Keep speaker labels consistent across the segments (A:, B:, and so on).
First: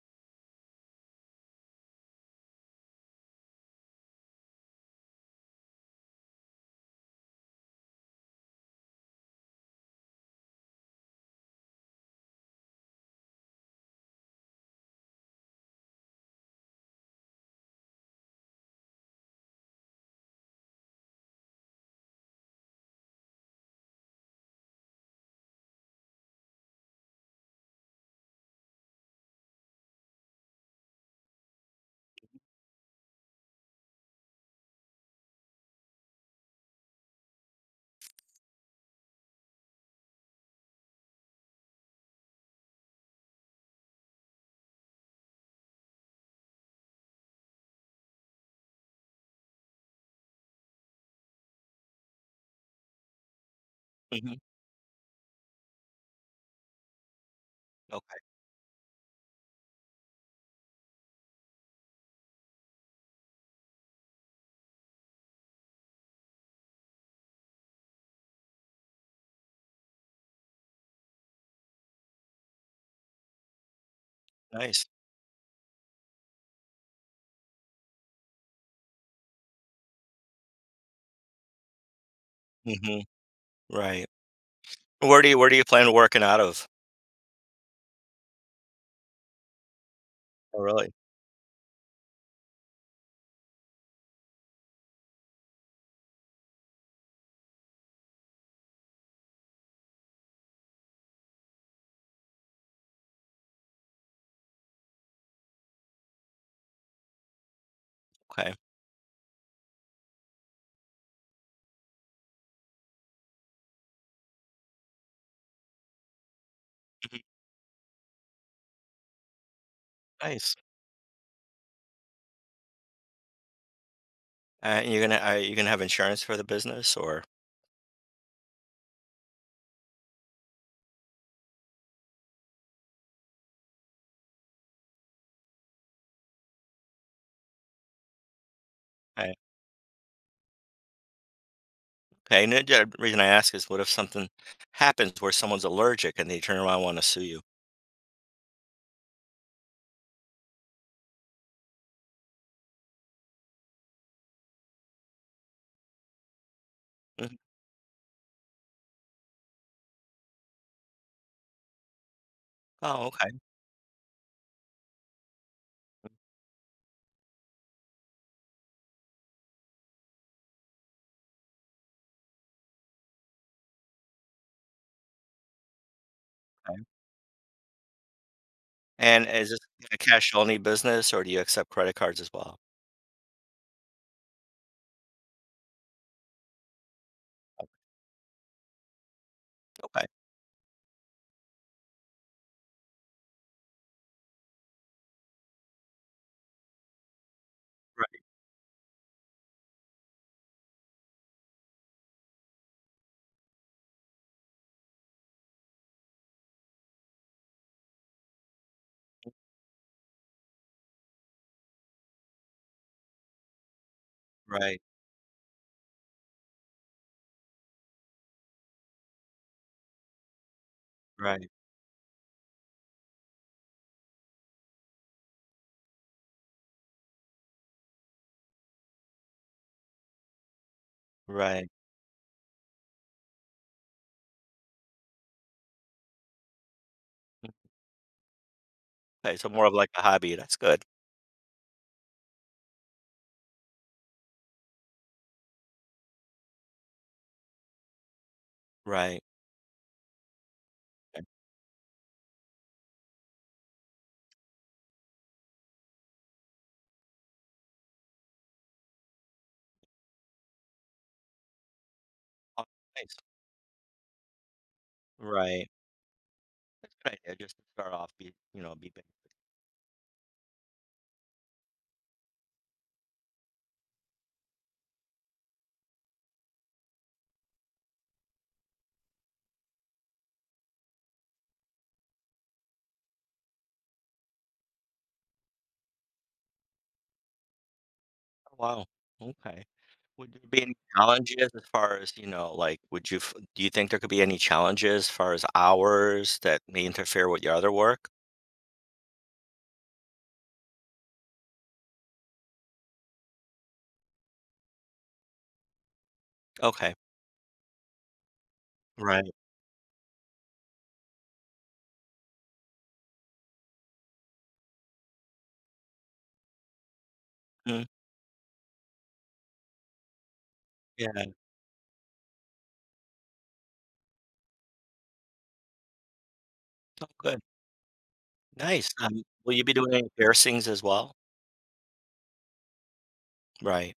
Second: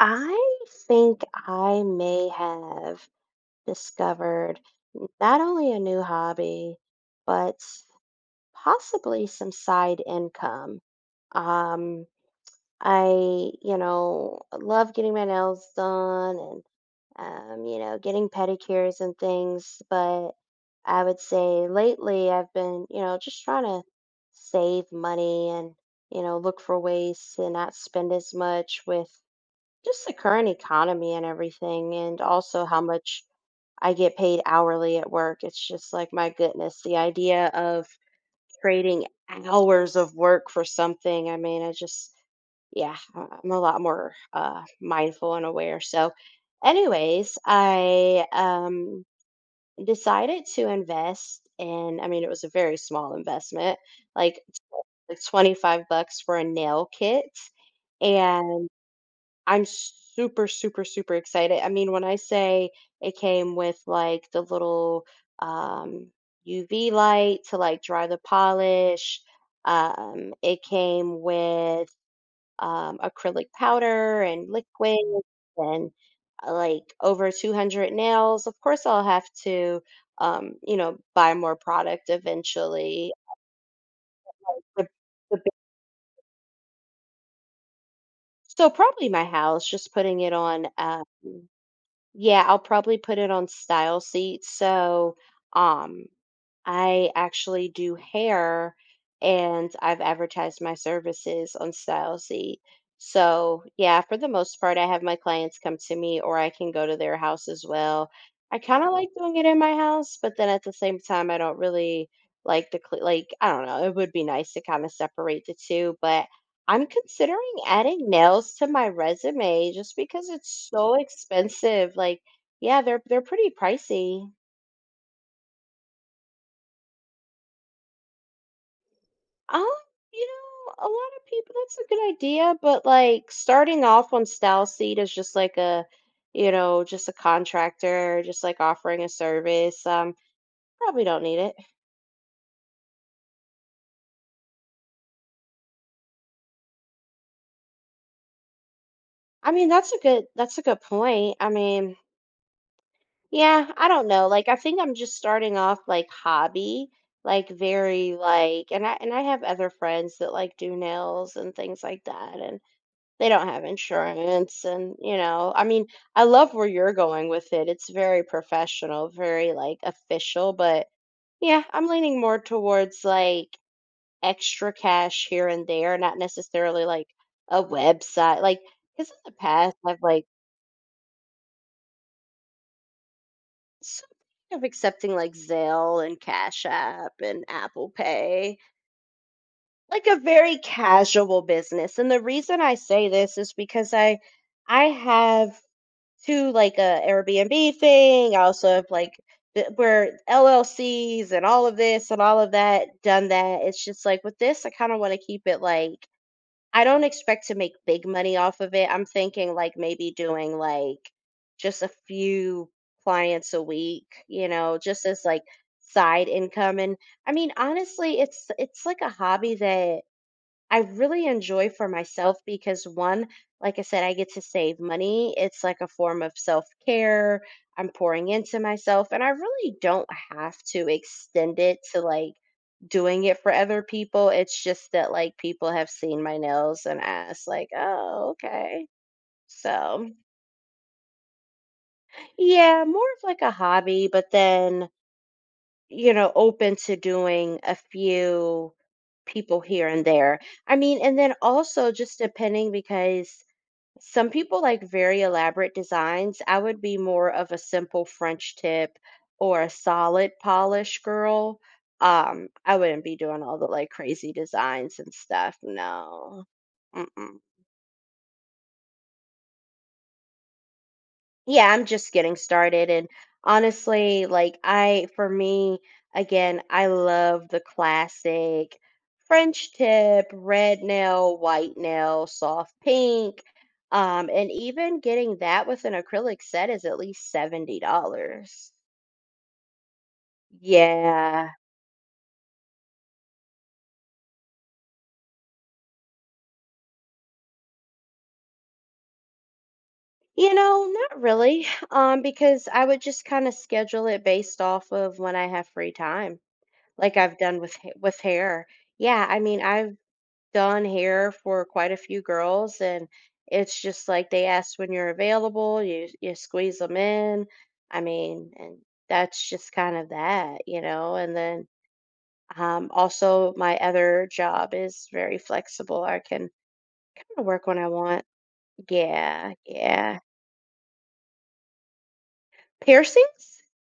A: I think I may have discovered not only a new hobby, but possibly some side income. Um, I, love getting my nails done and, getting pedicures and things, but I would say lately I've been, just trying to save money and, look for ways to not spend as much with just the current economy and everything, and also how much I get paid hourly at work. It's just like, my goodness, the idea of trading hours of work for something. I mean, I just, yeah, I'm a lot more mindful and aware. So, anyways, I decided to invest in, I mean, it was a very small investment,
B: Mhm.
A: like, like $25 for a nail kit.
B: Okay,
A: I'm super, super, super excited. I mean, when I say it came with like the little um, UV light to like dry the polish, it came with acrylic powder and
B: nice.
A: liquid and like over 200 nails. Of course, I'll have to, buy more product
B: Mhm,
A: eventually.
B: right.
A: The- the
B: Where
A: big-
B: do you plan on working out of?
A: So, probably my house, just putting it
B: Oh,
A: on.
B: really?
A: Yeah, I'll probably put it on Style Seat. So, um, I actually do hair and I've advertised my services on Style Seat. So, yeah, for the most part, I have my clients come to me or I can go to their house as well.
B: Okay.
A: I kind of like doing it in my house, but then at the same time, I don't really like, I don't know, it would be nice to kind of separate the two, but I'm
B: Mhm,
A: considering adding nails to my resume just because it's
B: nice.
A: so expensive. Like, yeah, they're pretty pricey.
B: You're gonna Are you gonna have insurance for the business? Or
A: Um, a lot of people, that's a good idea, but like starting off on Style Seed is just like a, you know, just a contractor, just like offering a
B: okay,
A: service. Probably don't need it.
B: okay, and the other reason I ask is what if something happens where someone's allergic and they turn around and wanna sue you?
A: I mean, that's a good point. I mean, yeah, I don't know. Like I think I'm just starting off like hobby,
B: Mhm.
A: like very like and I have other friends that like do nails and things like that and
B: Oh,
A: they
B: okay,
A: don't have insurance and I mean, I love where you're going with it. It's very professional, very like official, but yeah, I'm leaning more towards like extra cash here and there, not
B: okay.
A: necessarily like a website. Like 'cause in
B: And
A: the
B: is this
A: past
B: a
A: I've like
B: cash only business or do you accept credit cards as well?
A: something of accepting like Zelle and Cash App and Apple Pay,
B: Okay.
A: like a very casual business. And the reason I say this is because I have two like a Airbnb
B: Right,
A: thing. I also have like where LLCs and all of this and all of that done that. It's just like with this, I kind of want to keep it like I don't expect to make big money off of it. I'm thinking like maybe doing like just a few clients a week, you know,
B: right,
A: just as like side income and I mean honestly it's like a hobby that I really
B: right,
A: enjoy for myself because one, like I said, I get to save money. It's like a form of self care. I'm pouring into myself, and I really don't have to extend
B: right.
A: it to like doing it for other people. It's just that like people have seen my nails and asked, like, oh, okay.
B: Okay, so more of like a
A: So,
B: hobby, that's good.
A: yeah, more of like a hobby, but then, you know, open to doing a few
B: Right.
A: people here and there. I mean, and
B: Okay.
A: then also just depending because some people like very elaborate designs. I would be more of a simple French tip or a solid polish girl.
B: Oh,
A: I wouldn't be
B: nice.
A: doing all the like crazy designs and stuff.
B: Right.
A: No.
B: That's a good idea,
A: Mm-mm.
B: just to start off, be you know, be big.
A: Yeah, I'm just getting started. And honestly, like, I, for me, again, I love the classic French tip, red nail, white nail, soft pink. And even getting that with an acrylic set is at least $70.
B: Oh, wow, okay. Would there be any challenges
A: Yeah.
B: as far as, you know, like, would you f do you think there could be any challenges as far as hours that may interfere with your other work?
A: You know, not really. Because I would just kind of schedule it based off of when I have free time,
B: Okay.
A: like I've done with with hair. Yeah,
B: Right.
A: I mean, I've done hair for quite a few girls and it's just like they ask when you're available, you squeeze them in.
B: Mm,
A: I mean, and that's just kind of that, you know.
B: yeah.
A: And then also my other job is very flexible. I can
B: Oh, good.
A: work when I want.
B: Nice.
A: Yeah,
B: Will you be doing any
A: yeah.
B: piercings as well?
A: Piercings?
B: Right.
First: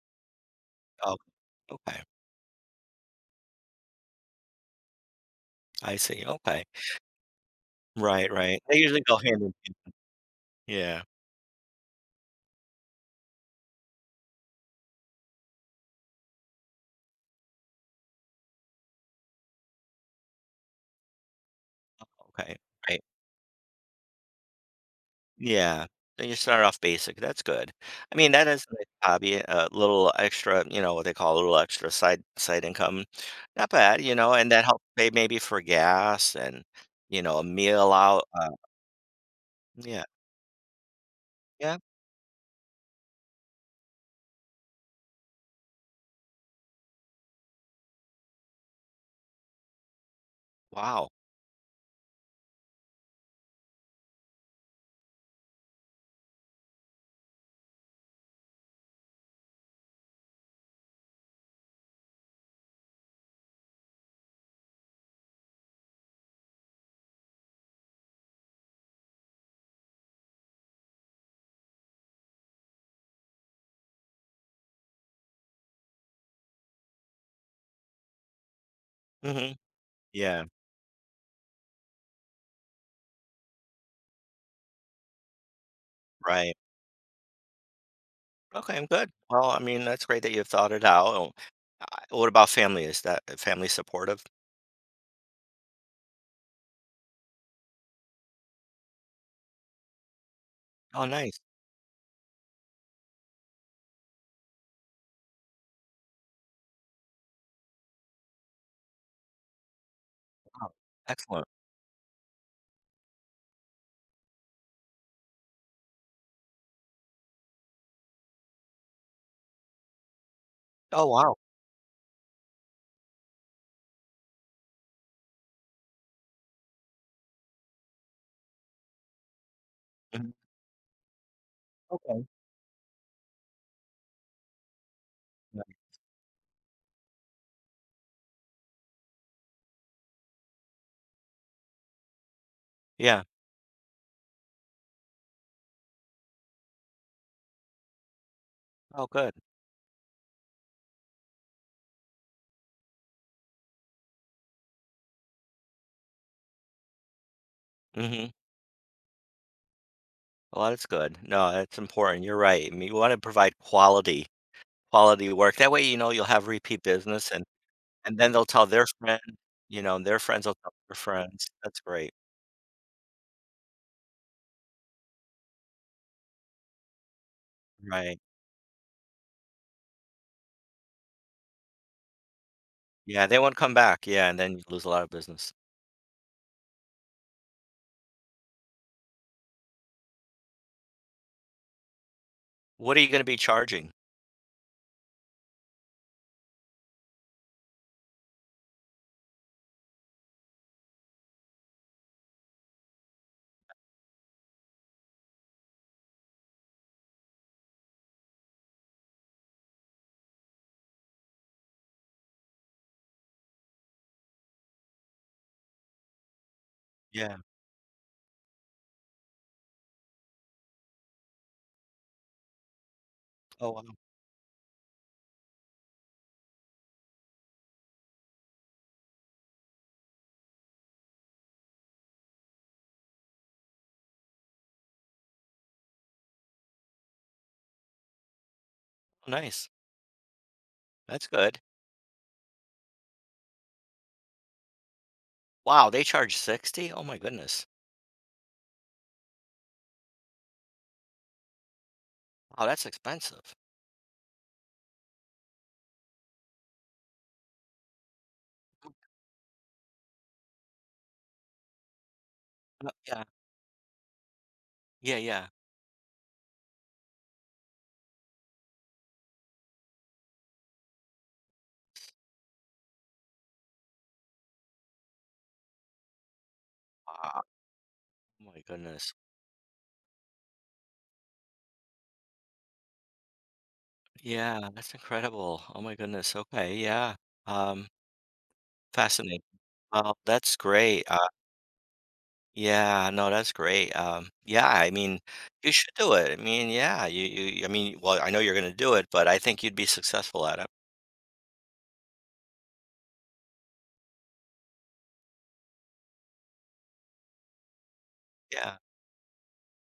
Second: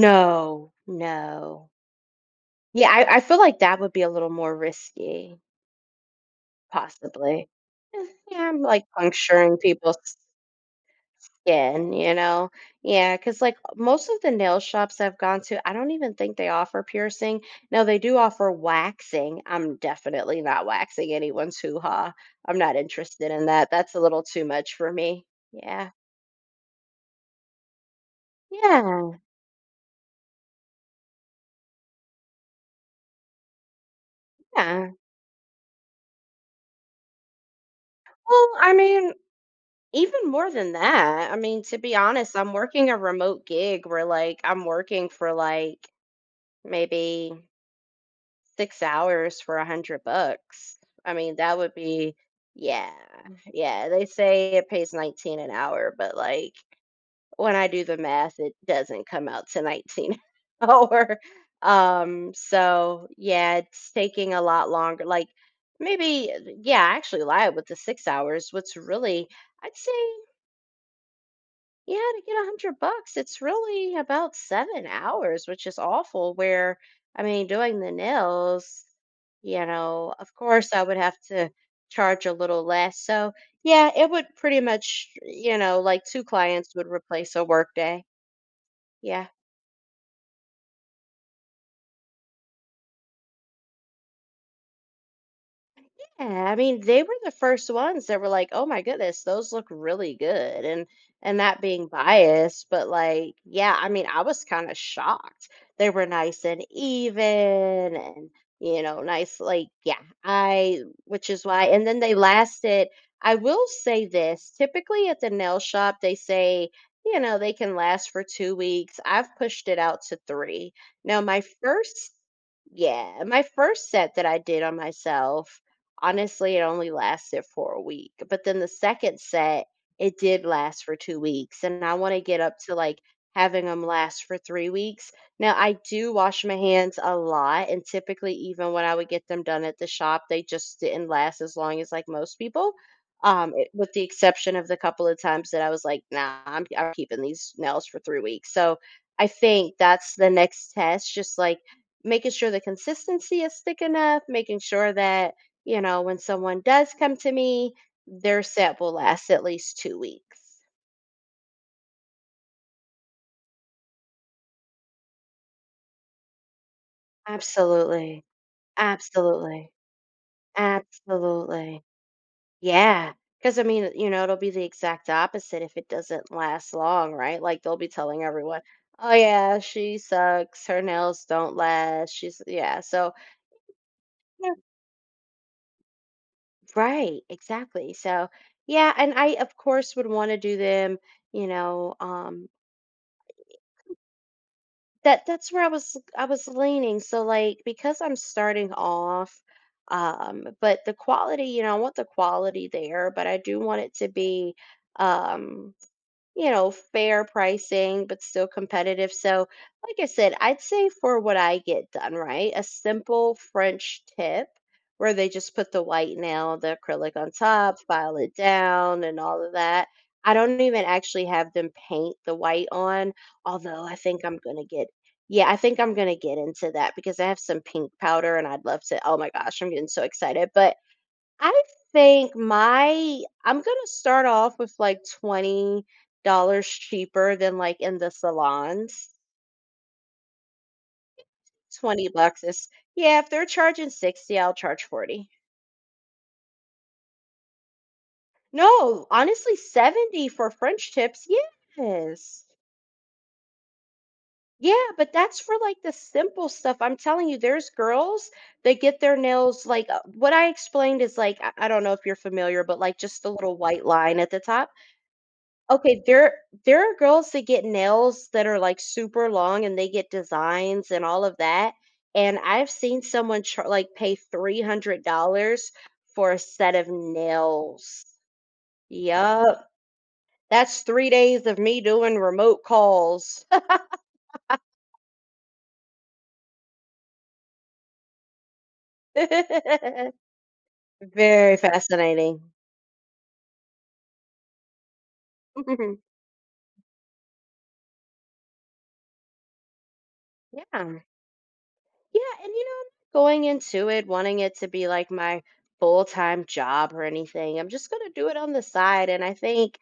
A: No,
B: Oh,
A: no.
B: okay.
A: Yeah, I feel like that would be a little more risky,
B: I see, okay.
A: possibly. Eh,
B: Right,
A: Yeah,
B: right.
A: I'm
B: They
A: like
B: usually go hand in
A: puncturing
B: hand.
A: people.
B: Yeah,
A: Again, you know? Yeah, because like, most of the nail shops I've gone to, I don't even think they offer piercing. No, they do offer waxing. I'm definitely not waxing anyone's hoo-ha.
B: okay.
A: I'm not
B: Right.
A: interested in that. That's a little too much for me.
B: Yeah.
A: Yeah.
B: Then you start off basic, that's good. I mean, that is a nice
A: Yeah,
B: hobby, a little extra, you know, what they call a little extra side income. Not bad, you know, and that helps
A: yeah.
B: pay maybe for gas and, you know, a meal out.
A: Well, I mean,
B: Yeah.
A: even more than that, I mean,
B: Yeah.
A: to be honest, I'm working a remote gig where, like, I'm working for, like, maybe 6 hours for $100.
B: Wow.
A: I mean, that would be yeah, yeah, they say it pays 19 an hour, but, like, when I do the math, it doesn't come out to 19 hour. So, yeah, it's taking a lot longer, like, maybe yeah, I actually lied with the 6 hours. What's really I'd say yeah, to get $100, it's really about 7 hours, which is awful. Where, I mean, doing the nails,
B: Hmm.
A: you know, of
B: Yeah.
A: course I would have to charge a little less. So, yeah, it would pretty much, you know, like two
B: Right.
A: clients would replace a work day.
B: Okay, I'm good.
A: Yeah.
B: Well, I mean, that's great that you've thought it out. Oh, what about family? Is that family supportive?
A: Yeah, I mean, they were the first ones that were like, "Oh my goodness, those look really good." And
B: Oh, nice.
A: and that being biased, but like, yeah, I mean, I was kind of shocked. They were nice and even and you know, nice like yeah,
B: Wow.
A: I which is
B: Excellent.
A: why and then they lasted. I will say this, typically at the nail shop they say, you know, they can last for 2 weeks. I've pushed it out to 3.
B: Oh,
A: Now,
B: wow.
A: my first yeah, my first set that I did on myself honestly, it only lasted for a week, but then the second set, it
B: Mhm.
A: did last for 2 weeks, and I wanna
B: Okay.
A: get up to, like, having them last for 3 weeks. Now,
B: Yeah.
A: I do wash my hands a lot, and typically, even when I would get them done at the shop, they just didn't last as long as, like, most people,
B: Yeah.
A: it with the exception of the couple of times that I was like, "Nah, I'm keeping these nails for 3 weeks." So,
B: Oh,
A: I
B: good.
A: think that's the next test, just, like, making sure the consistency is thick enough, making sure that you know, when someone does come to me,
B: Hmm.
A: their set will last at least 2 weeks.
B: Well, that's good. No, that's important. You're right. I mean, you want to provide quality work. That way, you know, you'll have repeat business and
A: Absolutely.
B: then they'll tell their friend,
A: Absolutely.
B: you know, and their friends will tell their friends. That's
A: Absolutely.
B: great.
A: Yeah, because I mean, you know, it'll be the exact opposite if it doesn't last long, right? Like, they'll be
B: Right.
A: telling everyone, "Oh, yeah, she sucks. Her nails don't last. She's" yeah, so
B: Yeah, they won't come back. Yeah, and
A: yeah.
B: then you lose a lot of business.
A: Right, exactly. So, yeah, and I, of course, would wanna do them, you know.
B: What are you going to be charging?
A: That's where I was leaning. So like because I'm starting off, but the quality, you know, I want the quality there, but I do want it to be um you know, fair pricing, but still competitive. So, like I said, I'd say for what I get done, right? A simple French tip where they just put the white nail, the acrylic on
B: Yeah.
A: top, file it down, and all of that. I don't even actually have them paint the white on,
B: Oh, wow.
A: although I think I'm going to get. Yeah, I think I'm going to get into that because I have some pink powder and I'd love to. Oh my gosh, I'm getting so excited. But I think my I'm gonna start off with like $20 cheaper than like in the salons.
B: Nice. That's good.
A: $20 is yeah, if they're charging 60, I'll charge 40.
B: Wow, they charge 60? Oh my goodness.
A: No, honestly, 70 for French tips. Yes.
B: Wow, that's expensive.
A: Yeah, but that's for like the simple stuff. I'm telling you, there's girls that get their nails like what I explained is like I don't know if you're familiar, but like just
B: Yeah.
A: the little white line at the top.
B: Yeah, yeah.
A: Okay, there are girls that get nails that are, like, super long, and they get designs and all of that, and I've seen someone char like, pay $300 for a set of
B: Ah.
A: nails.
B: Oh my goodness.
A: Yup. That's 3 days of me doing remote calls.
B: Yeah, that's incredible. Oh my goodness. Okay, yeah. Um, Fascinating. Well, that's great.
A: Very fascinating.
B: Yeah, no, that's great. Yeah, I mean, you should do it. I mean, yeah, you I mean, well, I know you're gonna do it, but I think you'd be successful at it.
A: Yeah. Yeah, and you know, I'm not going into it wanting it to be like my full time job or anything. I'm just going to do it on the
B: Yeah,
A: side. And I think,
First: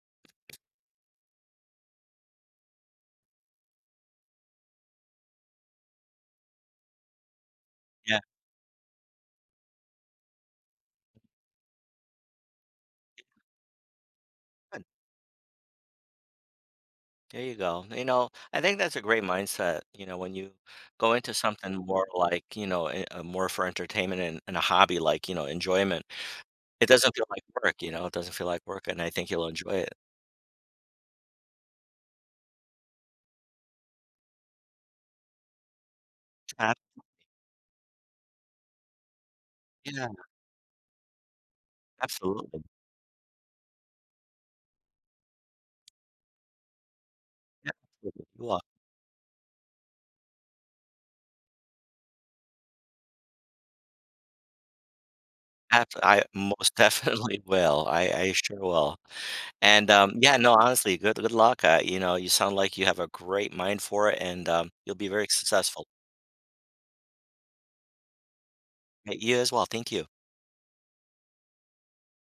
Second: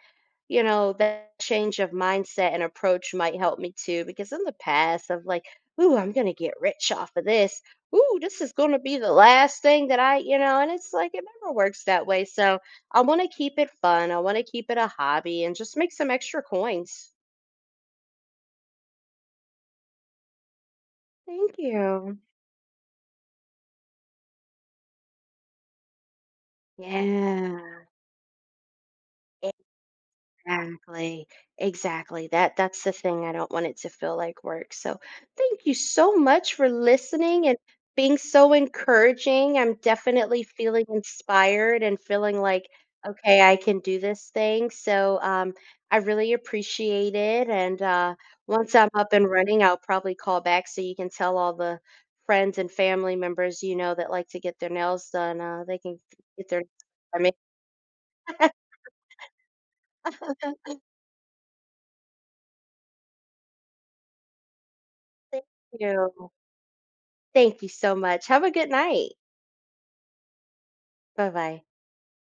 A: you know, that change of mindset and approach might help me too, because in the past, of like, ooh, I'm going to get rich off of this.
B: yeah,
A: Ooh, this is going to be the last thing that I, you know, and it's like it never works that way. So I want to keep it fun. I want to keep it
B: good,
A: a hobby and just make some extra coins.
B: there you go, you know, I think that's a great mindset, you know, when you go into
A: Thank
B: something more
A: you.
B: like, you know, more for entertainment and a hobby, like, you know, enjoyment, it doesn't feel like work,
A: Yeah.
B: you know, it doesn't feel like work, and I think you'll enjoy it.
A: Exactly. Exactly. That's the thing. I don't want it to feel like work. So thank you so much for
B: Ab
A: listening and being so encouraging. I'm
B: Yeah,
A: definitely feeling inspired and feeling
B: absolutely,
A: like, okay, I can do this thing. So I really appreciate it.
B: yeah,
A: And
B: absolutely, you are.
A: once I'm up and running, I'll probably call back so you can tell all the friends and family members you know that like to get their nails done. They
B: Abs
A: can
B: I
A: get their
B: most
A: I mean,
B: definitely will. I sure will. And, yeah, no, honestly, good luck. You know, you sound like you have a great mind for it, and, you'll be very
A: thank
B: successful.
A: you. Thank you so much. Have a good night.
B: Hey, you as well. Thank you.
A: Bye bye.